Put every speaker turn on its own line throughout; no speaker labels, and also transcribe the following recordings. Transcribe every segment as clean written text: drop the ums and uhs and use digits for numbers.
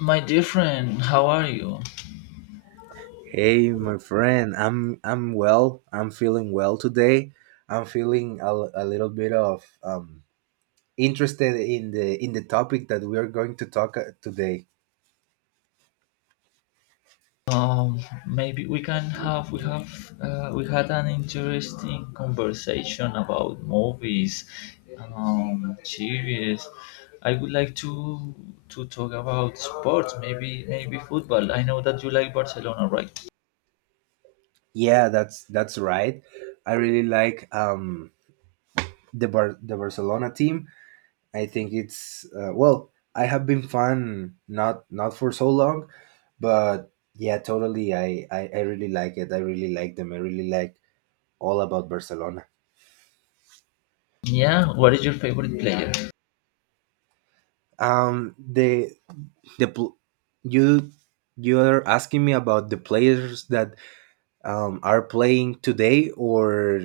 My dear friend, how are you?
Hey, my friend, I'm well. I'm feeling well today. I'm feeling a little bit of interested in the topic that we are going to talk today.
Um, maybe we can have we had an interesting conversation about movies, series. I would like to talk about sports, maybe football. I know that you like Barcelona, right?
Yeah, that's right. I really like the the Barcelona team. I think it's well, I have been fan not for so long, but yeah, totally. I really like it. I really like them. I really like all about Barcelona.
Yeah. What is your favorite player?
Um, the the pl- you you are asking me about the players that are playing today or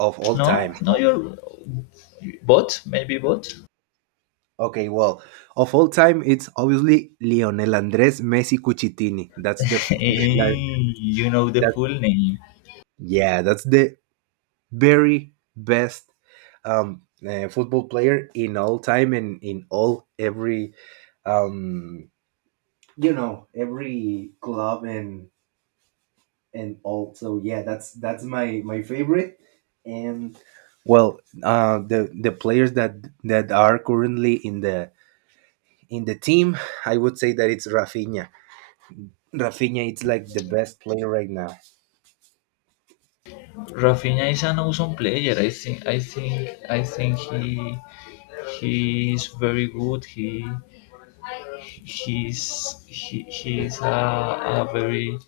of all
No,
time.
no, you're bot. Maybe bot.
Okay, well, of all time, it's obviously Lionel Andres Messi Cucitini. That's the f- like
You know the
that.
full name.
Yeah, that's the very best football player in all time and in all every um, every club and also, yeah, that's my favorite. And well, the players that are currently in the team, I would say that it's Rafinha. Rafinha, it's like the best player right now.
Rafinha is an awesome player. I think he is very good. He is a very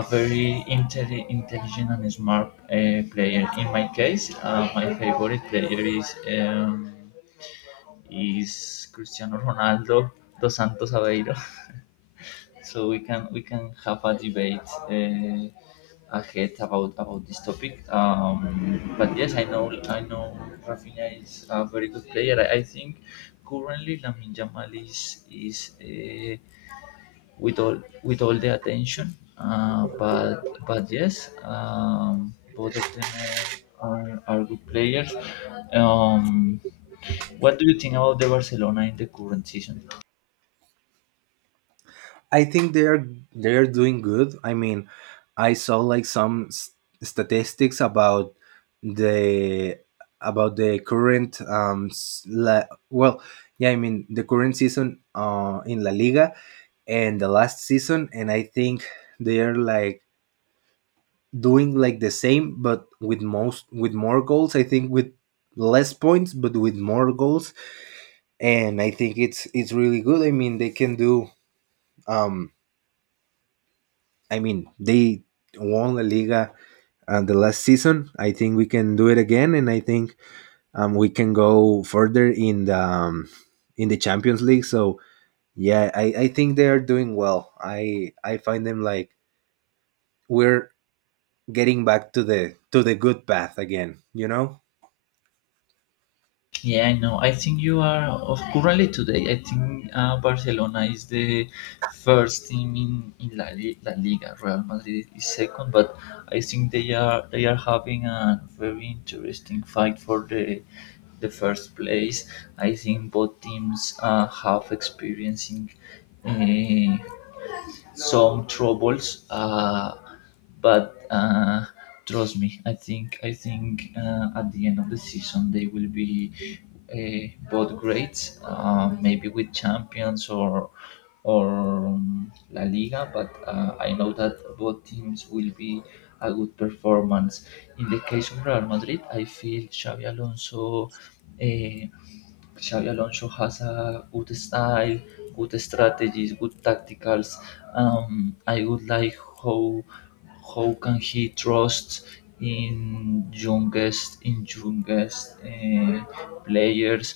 a very intelligent and smart player. In my case, my favorite player is Cristiano Ronaldo dos Santos Aveiro. So we can have a debate uh, ahead about this topic. But yes, I know Rafinha is a very good player. I think currently Lamin Jamal is with all the attention. But yes, both of them are good players. Um, what do you think about the Barcelona in the current season?
I think they are doing good. I mean, I saw like some statistics about the the current s- la, well yeah, I mean the current season in La Liga, and the last season, and I think they're like doing like the same but with most with more goals. I think with less points but with more goals. And I think it's really good. I mean, they can do um I mean they won La Liga the last season. I think we can do it again, and I think we can go further in the Champions League. So yeah, I think they are doing well. I find them like we're getting back to the good path again, you know.
Yeah, I know. I think you are of currently today. I think Barcelona is the first team in La Liga. Real Madrid is second, but I think they are having a very interesting fight for the first place. I think both teams have experiencing uh, some troubles, but trust me, I think at the end of the season, they will be, both great, maybe with champions or La Liga, but I know that both teams will be a good performance. In the case of Real Madrid, I feel Xavi Alonso, uh, Xabi Alonso has a good style, good strategies, good tacticals. I would like, how can he trust in youngest, players.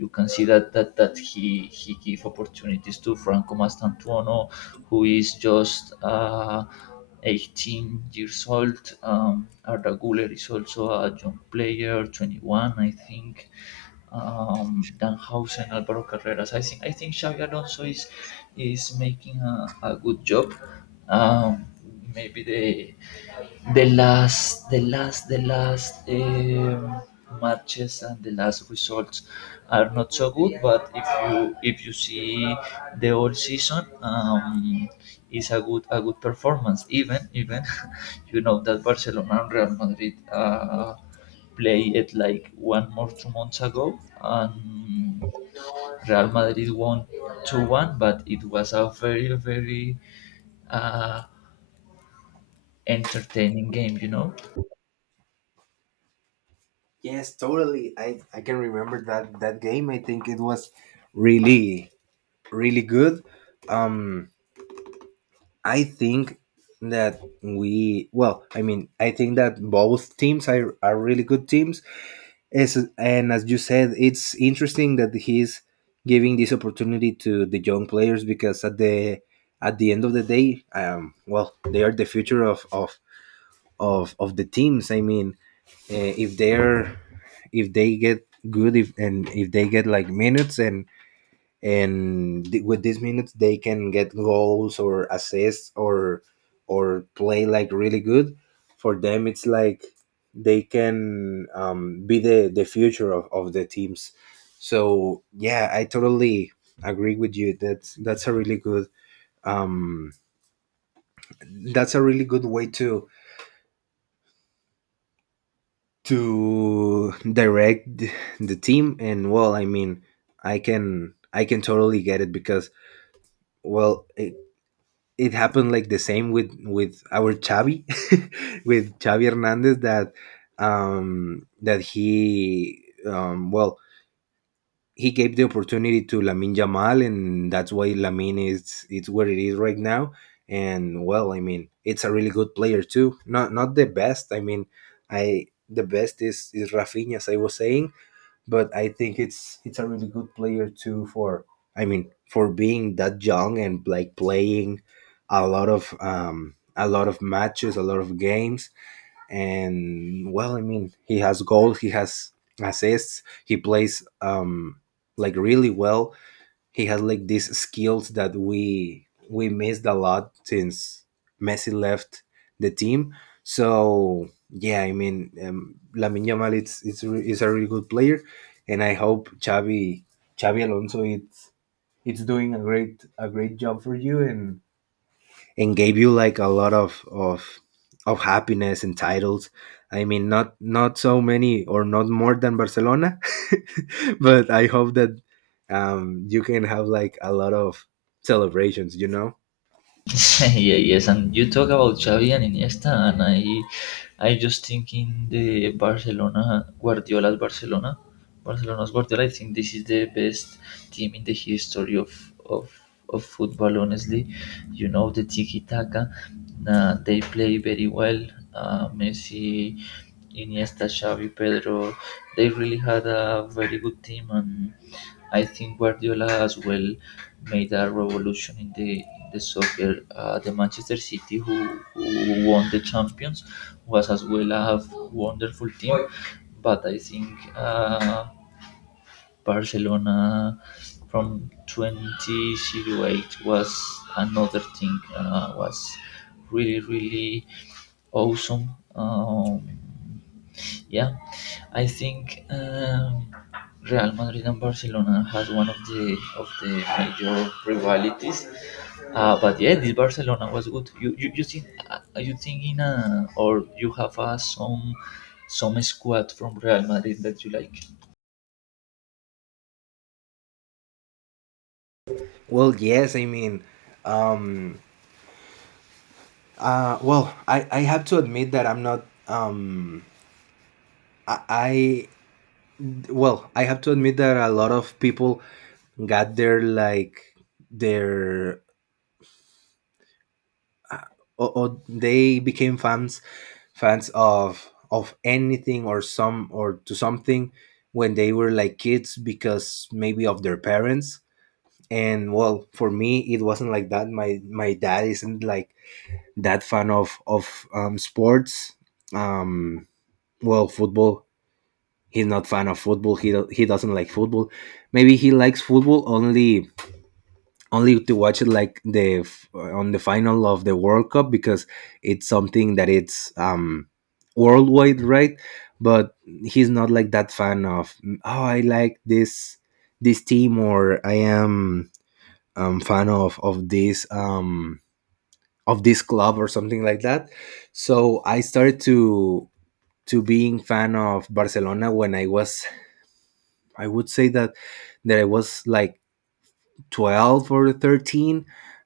You can see that that he give opportunities to Franco Mastantuono, who is just, 18 years old. Arda Guler is also a young player, 21, I think. Danhausen, Alvaro Carreras. I think Xavi Alonso is making a good job. Um, Maybe they, the last matches and the last results are not so good, but if you see the whole season, is a good performance, even you know that Barcelona and Real Madrid, play it like one more 2 months ago, and Real Madrid won 2-1, but it was a very very uh entertaining game, you know.
Yes, totally. I can remember that game. I think it was really really good. um i think I mean, I think that both teams are really good teams. And as you said, it's interesting that he's giving this opportunity to the young players, because at the end of the day, well, they are the future of of the teams. I mean, if they're, if they get good, if and if they get like minutes, and with these minutes they can get goals or assists, or play like really good. For them it's like they can be the future of the teams. So yeah, I totally agree with you. That's a really good um way to to direct th- the team. And well, I mean, I can totally get it, because well it, it happened like the same with our Xavi with Xavi Hernandez, that um that he um well he gave the opportunity to Lamin Jamal, and that's why Lamin is, it's where it is right now. And well, I mean, it's a really good player too. Not the best, I mean, I the best is Rafinha, as I was saying. But I think it's a really good player too. For, I mean, for being that young and like playing a lot of matches, a lot of games. And well, I mean, he has goals, he has assists, he plays like really well. He has like these skills that we missed a lot since Messi left the team. So yeah, I mean, Lamine Yamal, is a really good player. And I hope Xavi, Xavi Alonso it's doing a great job for you, and gave you like a lot of happiness and titles. I mean, not so many, or not more than Barcelona, but I hope that you can have like a lot of celebrations. You know.
Yeah, yes, and you talk about Xavi and Iniesta, and I just thinking the Barcelona, Guardiola's Barcelona, Barcelona's Guardiola. I think this is the best team in the history of, of football. Honestly, you know the tiki taka, they play very well. Messi, Iniesta, Xavi, Pedro, they really had a very good team, and I think Guardiola as well made a revolution in the soccer. The Manchester City, who won the champions, was as well a wonderful team, but I think, uh, Barcelona from 2008 was another thing. Was really really awesome. Um, yeah, I think. Real Madrid and Barcelona has one of the major rivalities, but yeah, this Barcelona was good. You think, you think in a, or you have, some squad from Real Madrid that you like?
Well, yes. I mean, um, I have to admit that I'm not. I, I I have to admit that a lot of people got their like their, or they became fans of anything, or some, or to something, when they were like kids because maybe of their parents. And well, for me it wasn't like that. My dad isn't like that fan of sports, um football. He's not fan of football. He doesn't like football. Maybe he likes football only to watch it like on the final of the World Cup, because it's something that it's worldwide, right? But he's not like that fan of, oh, I like this team, or I am fan of this of this club, or something like that. So I started to being fan of Barcelona when I was, I would say that I was like 12 or 13.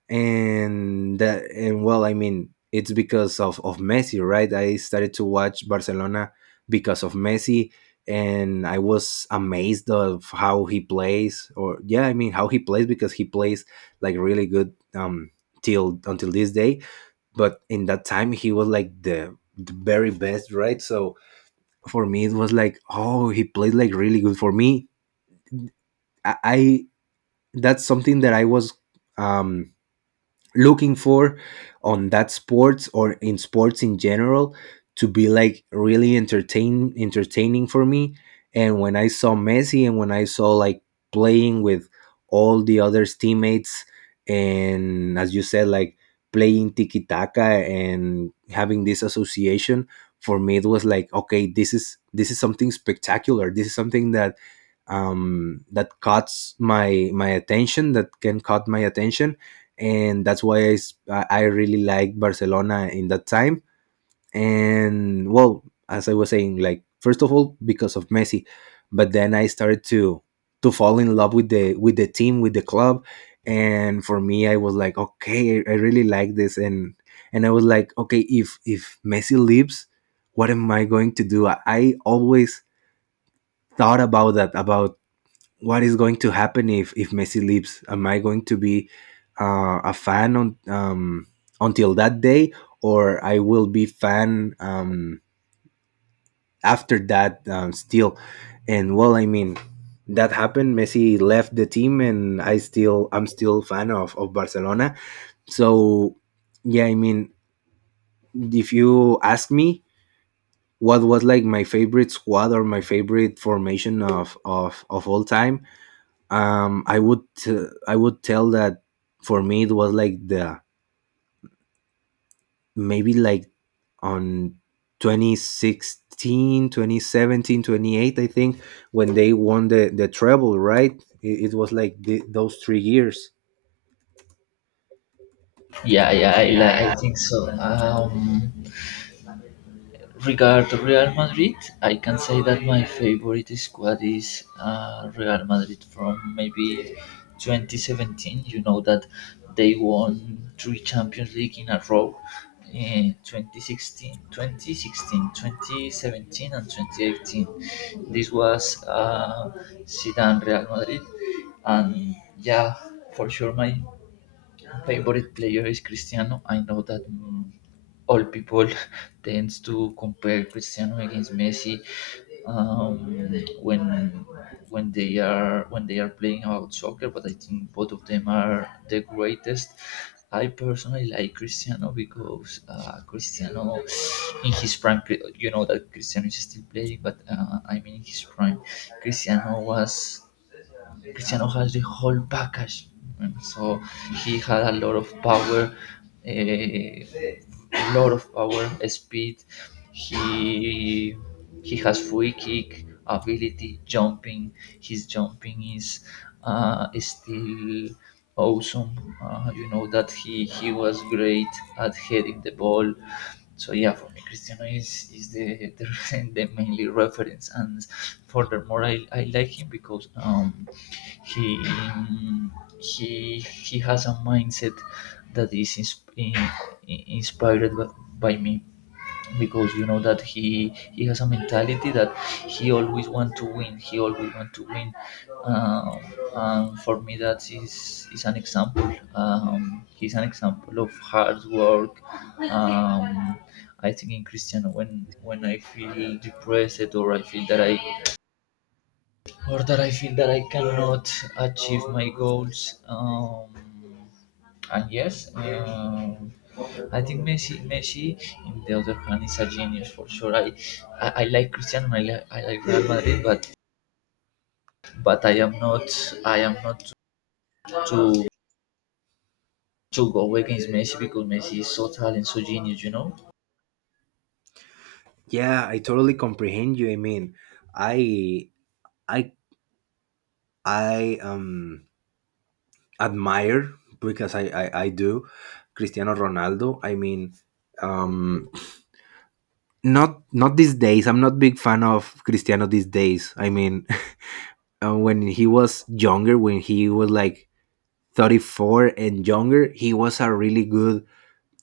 And that and well I mean, it's because of Messi, right? I started to watch Barcelona because of Messi, and I was amazed of how he plays, or, yeah, I mean, how he plays, because he plays like really good. Till until this day. But in that time he was like the very best, right? So for me it was like, oh, he played like really good. For me, I, that's something that I was um looking for on that sports, or in sports in general, to be like really entertaining for me. And when I saw Messi, and when I saw like playing with all the other teammates, and as you said, like playing tiki taka and having this association, for me it was like, okay, this is something spectacular. This is something that cuts my attention, that can cut my attention. And that's why I really like Barcelona in that time. And well, as I was saying, like, first of all because of Messi. But then I started to fall in love with the team, with the club. And for me I was like, okay, I really like this. And I was like, okay, if Messi leaves, what am I going to do? I always thought about that, about what is going to happen if Messi leaves. Am I going to be a fan on until that day, or I will be fan after that, still? And well, I mean, that happened. Messi left the team, and I'm still fan of Barcelona. So yeah, I mean, if you ask me what was like my favorite squad or my favorite formation of all time, I would tell that for me it was like the, maybe like on 2016, 2017, 28. I think when they won the treble, right? It was like those 3 years.
Yeah, yeah, I,
Yeah,
li-
yeah,
I think so. Regard Real Madrid, I can say that my favorite squad is, Real Madrid from maybe 2017. You know that they won three Champions League in a row. In 2016, 2017, and 2018. This was, Zidane Real Madrid, and yeah, for sure, my favorite player is Cristiano. I know that, all people tends to compare Cristiano against Messi, um, when when they are playing about soccer, but I think both of them are the greatest. I personally like Cristiano because, Cristiano in his prime, you know that Cristiano is still playing, but, I mean, in his prime, Cristiano was Cristiano has the whole package. So he had a lot of power, uh, a speed. He he has free kick ability, jumping. His jumping is, still awesome. You know that he was great at heading the ball. So yeah, for me, Cristiano is the, the mainly reference, and furthermore, I like him because, he he has a mindset that is, inspired, by me, because you know that he has a mentality that he always want to win. He always want to win. Um, and for me, that is an example. He's an example of hard work. Um, I think in Christian, when I feel depressed, or I feel that I or that I feel that I cannot achieve my goals. And yes, I think Messi, in the other hand, is a genius for sure. I, like Cristiano, I like Real Madrid, but I am not, I am not to to go against Messi, because Messi is so talented, so genius, you know.
yeah, I totally comprehend you. I mean, i i I admire, because I do, Cristiano Ronaldo. I mean, um not these days. I'm not big fan of Cristiano these days, I mean. When he was younger, when he was like 34 and younger, he was a really good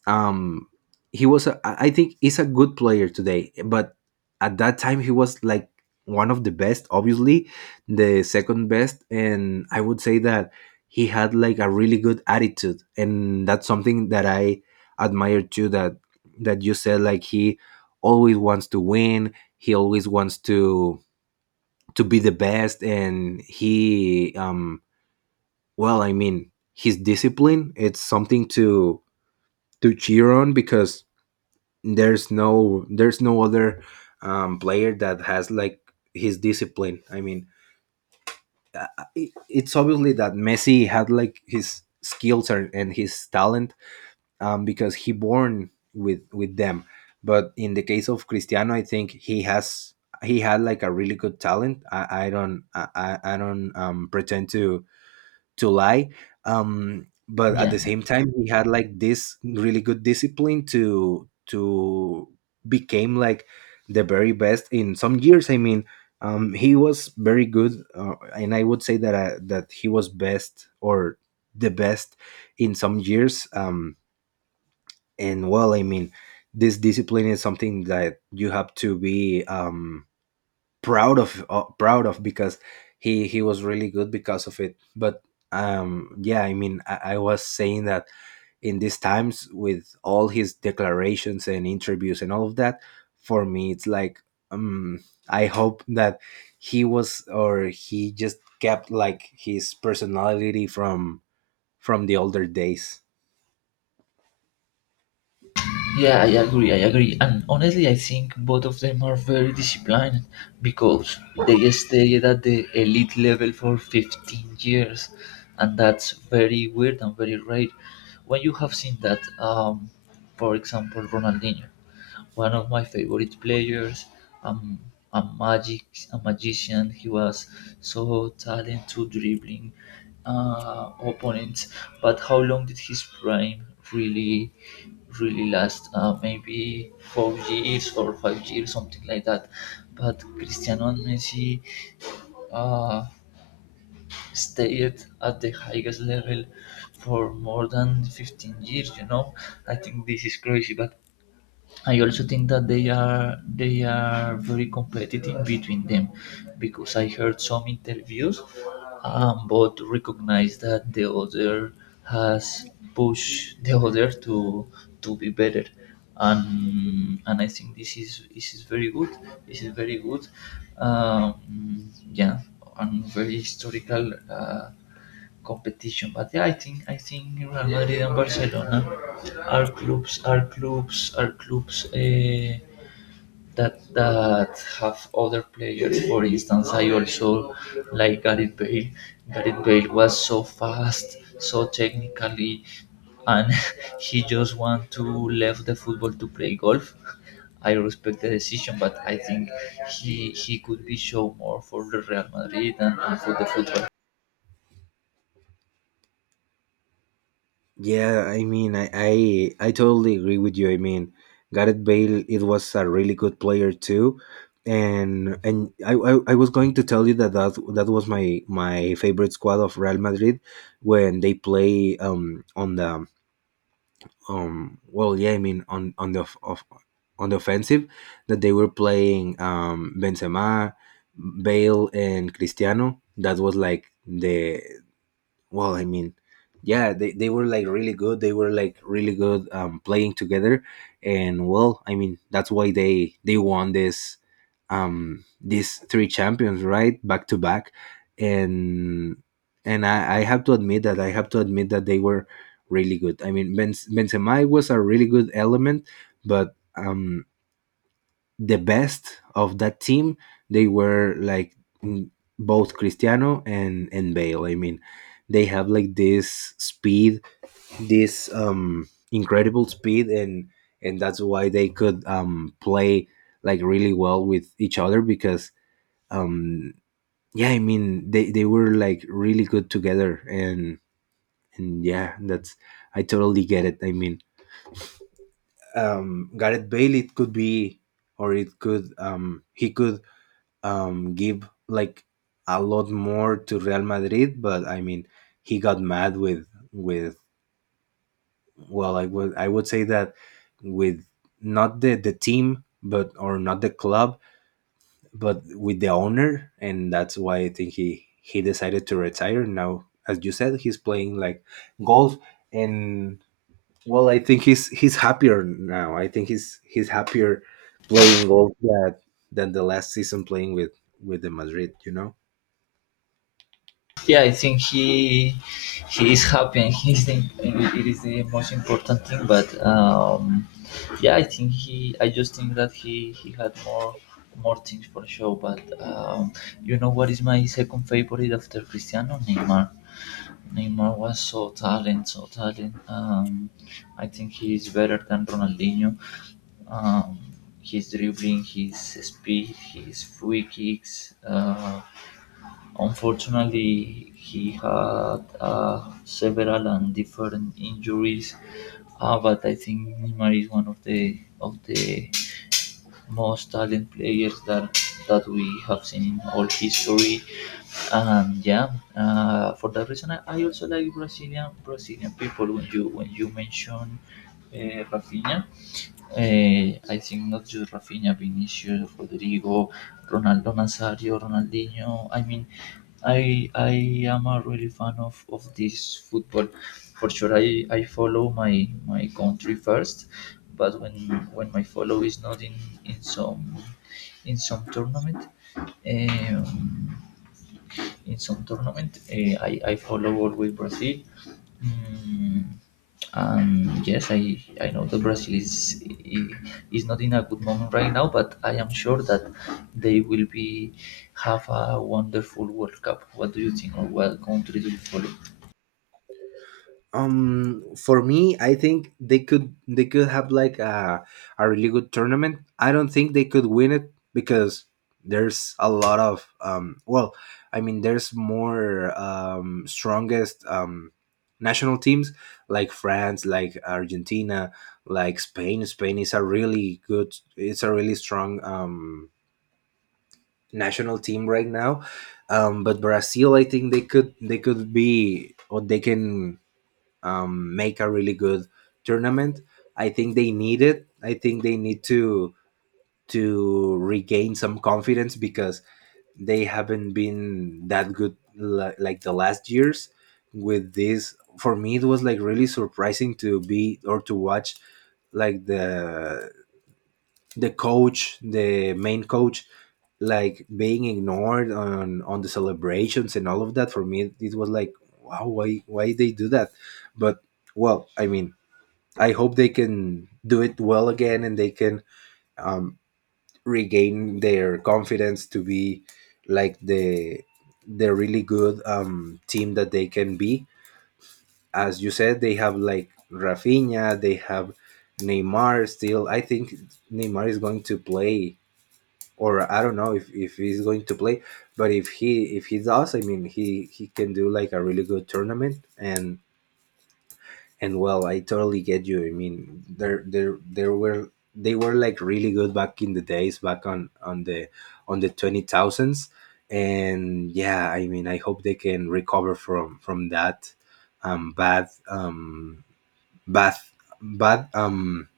um he was a, I think he's a good player today, but at that time he was like one of the best, obviously the second best. And I would say that he had like a really good attitude, and that's something that I admire too. That you said, like, he always wants to win. He always wants to be the best. And he, I mean, his discipline, it's something to cheer on, because there's no, there's no other player that has like his discipline. I mean, uh, it's obviously that Messi had like his skills and his talent, because he born with them. But in the case of Cristiano, I think he had like a really good talent. I don't pretend to lie, but at
Yeah.
the same time he had like this really good discipline to became like the very best in some years. He was very good, and I would say that that he was best, or the best, in some years. And well, I mean, this discipline is something that you have to be, proud of, because he was really good because of it. But yeah, I mean, I was saying that in these times, with all his declarations and interviews and all of that, for me it's like, um I hope that he was, or he just kept like his personality from the older days.
Yeah, I agree. And honestly, I think both of them are very disciplined because they stayed at the elite level for 15 years. And that's very weird and very rare. When you have seen that, for example, Ronaldinho, one of my favorite players. Um, a magic, a magician. He was so talented dribbling, opponents. But how long did his prime really, really last? Maybe 4 years or 5 years, something like that. But Cristiano and Messi, uh, stayed at the highest level for more than 15 years. You know, I think this is crazy. But I also think that they are very competitive between them, because I heard some interviews, both recognize that the other has pushed the other to be better. And I think this is very good, this is very good um, yeah, and very historical, competition. But yeah, I think Real Madrid and Barcelona are clubs, that have other players. For instance, I also like Gareth Bale. Gareth Bale was so fast, so technically, and he just want to leave the football to play golf. I respect the decision, but I think he could be shown more for the Real Madrid, and for the football.
Yeah, I mean, I totally agree with you. I mean, Gareth Bale, it was a really good player too, and I was going to tell you that, that was my favorite squad of Real Madrid, when they play, on the, well, yeah, I mean, on the of, on the offensive, that they were playing, Benzema, Bale, and Cristiano. That was like the, well, I mean, yeah, they were like really good, they were like really good, playing together, and well, I mean, that's why they won this, these three champions right, back to back. And and I have to admit that I have to admit that they were really good. I mean, Benzema was a really good element, but the best of that team, they were like, mm, both Cristiano and Bale. I mean, they have like this speed, this incredible speed, and that's why they could, play like really well with each other, because um yeah, I mean, they were like really good together, and yeah, that's, I totally get it. I mean, Gareth Bale, it could be, or it could, he could, give like a lot more to Real Madrid, but I mean, he got mad with with well, I would say that with, not the team, but or not the club, but with the owner, and that's why I think he decided to retire. Now, as you said, he's playing like golf, and well, I think he's happier now. I think he's happier playing golf that than the last season playing with the Madrid.
Yeah, I think he is happy, and it is the most important thing. But yeah, I think he I just think that he had more things for show. But you know what is my second favorite after Cristiano? Neymar. Neymar was so talented, so talented. I think he is better than Ronaldinho. Um, his dribbling, his speed, his free kicks. Unfortunately, he had, several and different injuries, but I think Neymar is one of the most talented players that we have seen in all history. And yeah, for that reason, I also like Brazilian people. When you mention, Rafinha, I think not just Rafinha, Vinicius, Rodrigo, Ronaldo Nazario, Ronaldinho. I mean, I am a really fan of this football. For sure, I follow my country first. But when my follow is not in some, tournament, um, I follow always Brazil. mm, and yes, I know that Brazil, is not in a good moment right now, but I am sure that they will be have a wonderful World Cup. What do you think, or what country do you follow?
For me, I think they could have like a, really good tournament. I don't think they could win it, because there's a lot of, well, I mean, there's more strongest, national teams, like France, like Argentina, like Spain. Spain is a really good, it's a really strong, national team right now. But Brazil, I think they could be, or they can, make a really good tournament. I think they need it. I think they need to regain some confidence, because they haven't been that good, like the last years. With this, for me, it was like really surprising to be, or to watch, like the, coach, the main coach, like being ignored on the celebrations and all of that. For me, it was like, wow, why they do that. But well, I mean, I hope they can do it well again, and they can, um, regain their confidence to be like the, really good, team that they can be. As you said, they have like Rafinha, they have Neymar still. I think Neymar is going to play, or I don't know if he's going to play, but if he does, I mean he can do like a really good tournament. And well, I totally get you. I mean, there were, they were like really good back in the days, back on the twenty thousands. And yeah, I mean, I hope they can recover from that, bad, bad bad,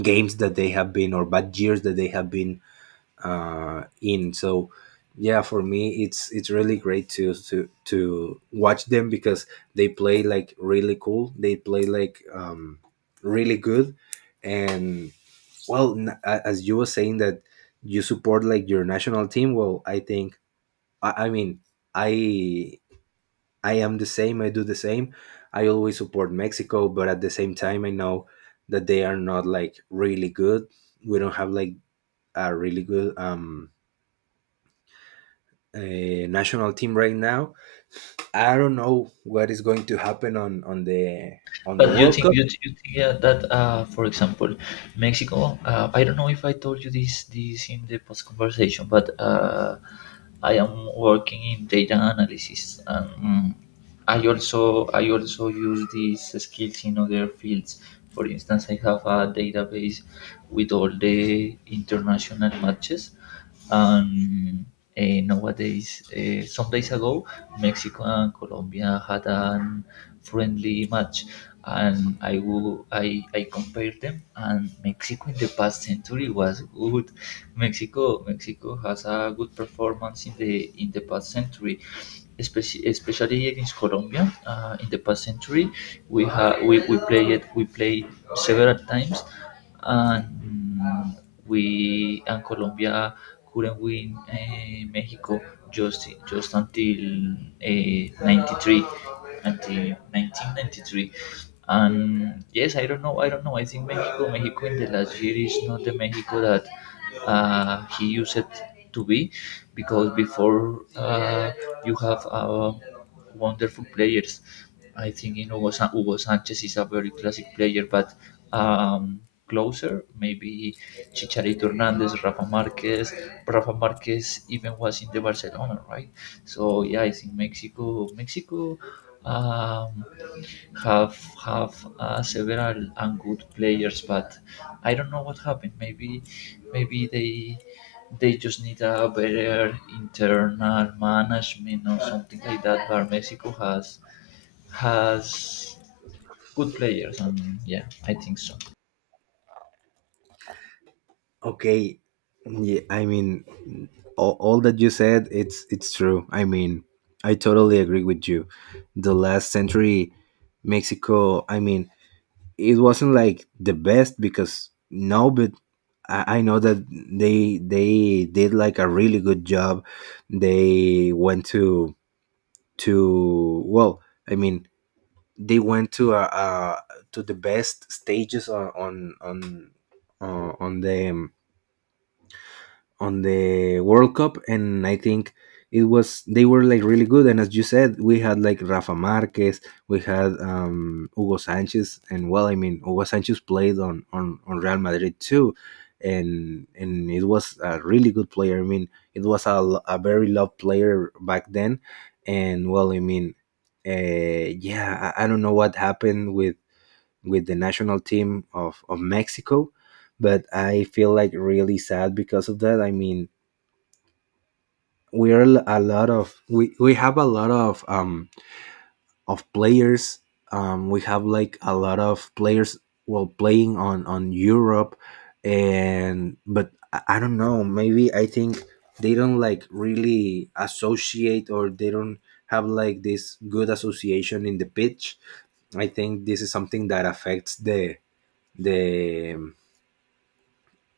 games that they have been, or bad years that they have been, in. So yeah, for me, it's really great to watch them, because they play like really cool. They play like, really good, and well, as you were saying that you support like your national team. Well, I think, I mean, I I am the same. I do the same. I always support Mexico, but at the same time, I know that they are not like really good. We don't have like a really good, uh, national team right now. I don't know what is going to happen on on the
But you
World
think,
Cup.
you think, yeah, that, for example, Mexico. I don't know if I told you this in the post conversation, but, I am working in data analysis. And, I also use these skills in other fields. For instance, I have a database with all the international matches. And, nowadays, some days ago, Mexico and Colombia had a friendly match, and I wo- I compared them. And Mexico in the past century was good. Mexico has a good performance in the past century, especially, against Colombia, in the past century. We ha- we played We played several times. And, mm, we and Colombia couldn't win, Mexico, just until, 93, until 1993. And yes, I don't know. I think Mexico in the last year is not the Mexico that, he used it to be. Because before, you have, wonderful players. I think in, Hugo Sanchez is a very classic player, but, um, closer maybe, Chicharito Hernandez, Rafa Marquez. Rafa Marquez even was in the Barcelona, right? So yeah, I think Mexico, Um, have have several and good players, but I don't know what happened. Maybe they just need a better internal management or something like that. But Mexico has good players, and yeah, I think so.
Okay, yeah, I mean, all that you said, it's true. I mean, I totally agree with you. The last century, Mexico, I mean, it wasn't like the best, because no, but I know that they did like a really good job. They went to, well, I mean, they went to, to the best stages on, on the, on the World Cup, and I think it was, they were like really good. And as you said, we had like Rafa Marquez, we had, Hugo Sanchez, and well, I mean, Hugo Sanchez played on on Real Madrid too. And it was a really good player. I mean, it was a, a very loved player back then. And well, I mean, uh, yeah, I don't know what happened with the national team of, Mexico. But I feel like really sad because of that. I mean, we have a lot of, of players. We have like a lot of players while playing on Europe, and but I don't know. Maybe I think they don't like really associate, or they don't have like this good association in the pitch. I think this is something that affects the, the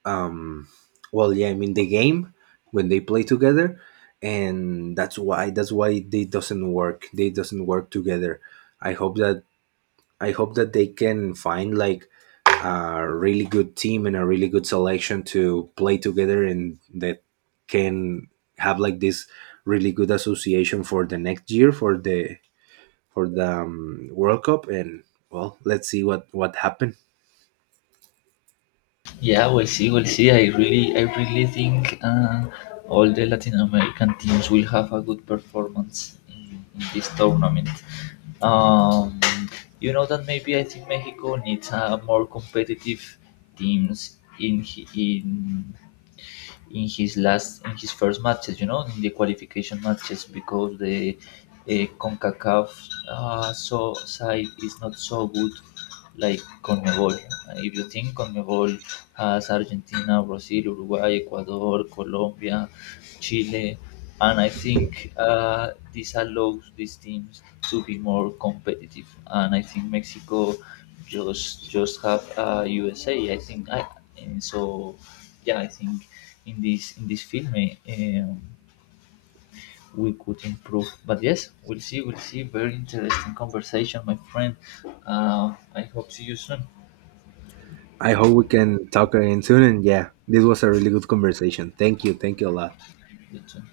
um well, yeah, I mean, the game when they play together, and that's why they doesn't work together. i hope that I hope that they can find like a really good team and a really good selection to play together, and that can have like this really good association for the next year, for the, World Cup. And well, let's see what happens.
Yeah, we'll see, we'll see. I really think, all the Latin American teams will have a good performance in this tournament. Um, you know that maybe I think Mexico needs a more competitive teams, in hi- in his last in his first matches. You know, in the qualification matches, because the, uh, Concacaf, so side is not so good, like CONMEBOL. If you think CONMEBOL has Argentina, Brazil, Uruguay, Ecuador, Colombia, Chile, and I think, this allows these teams to be more competitive. And I think Mexico, just have, USA. I think I, and so yeah. I think in this film, um, we could improve. But yes, we'll see. We'll see. Very interesting conversation, my friend. I hope see you soon.
I hope we can talk again soon. And yeah, this was a really good conversation. Thank you. Thank you a lot.
Good job.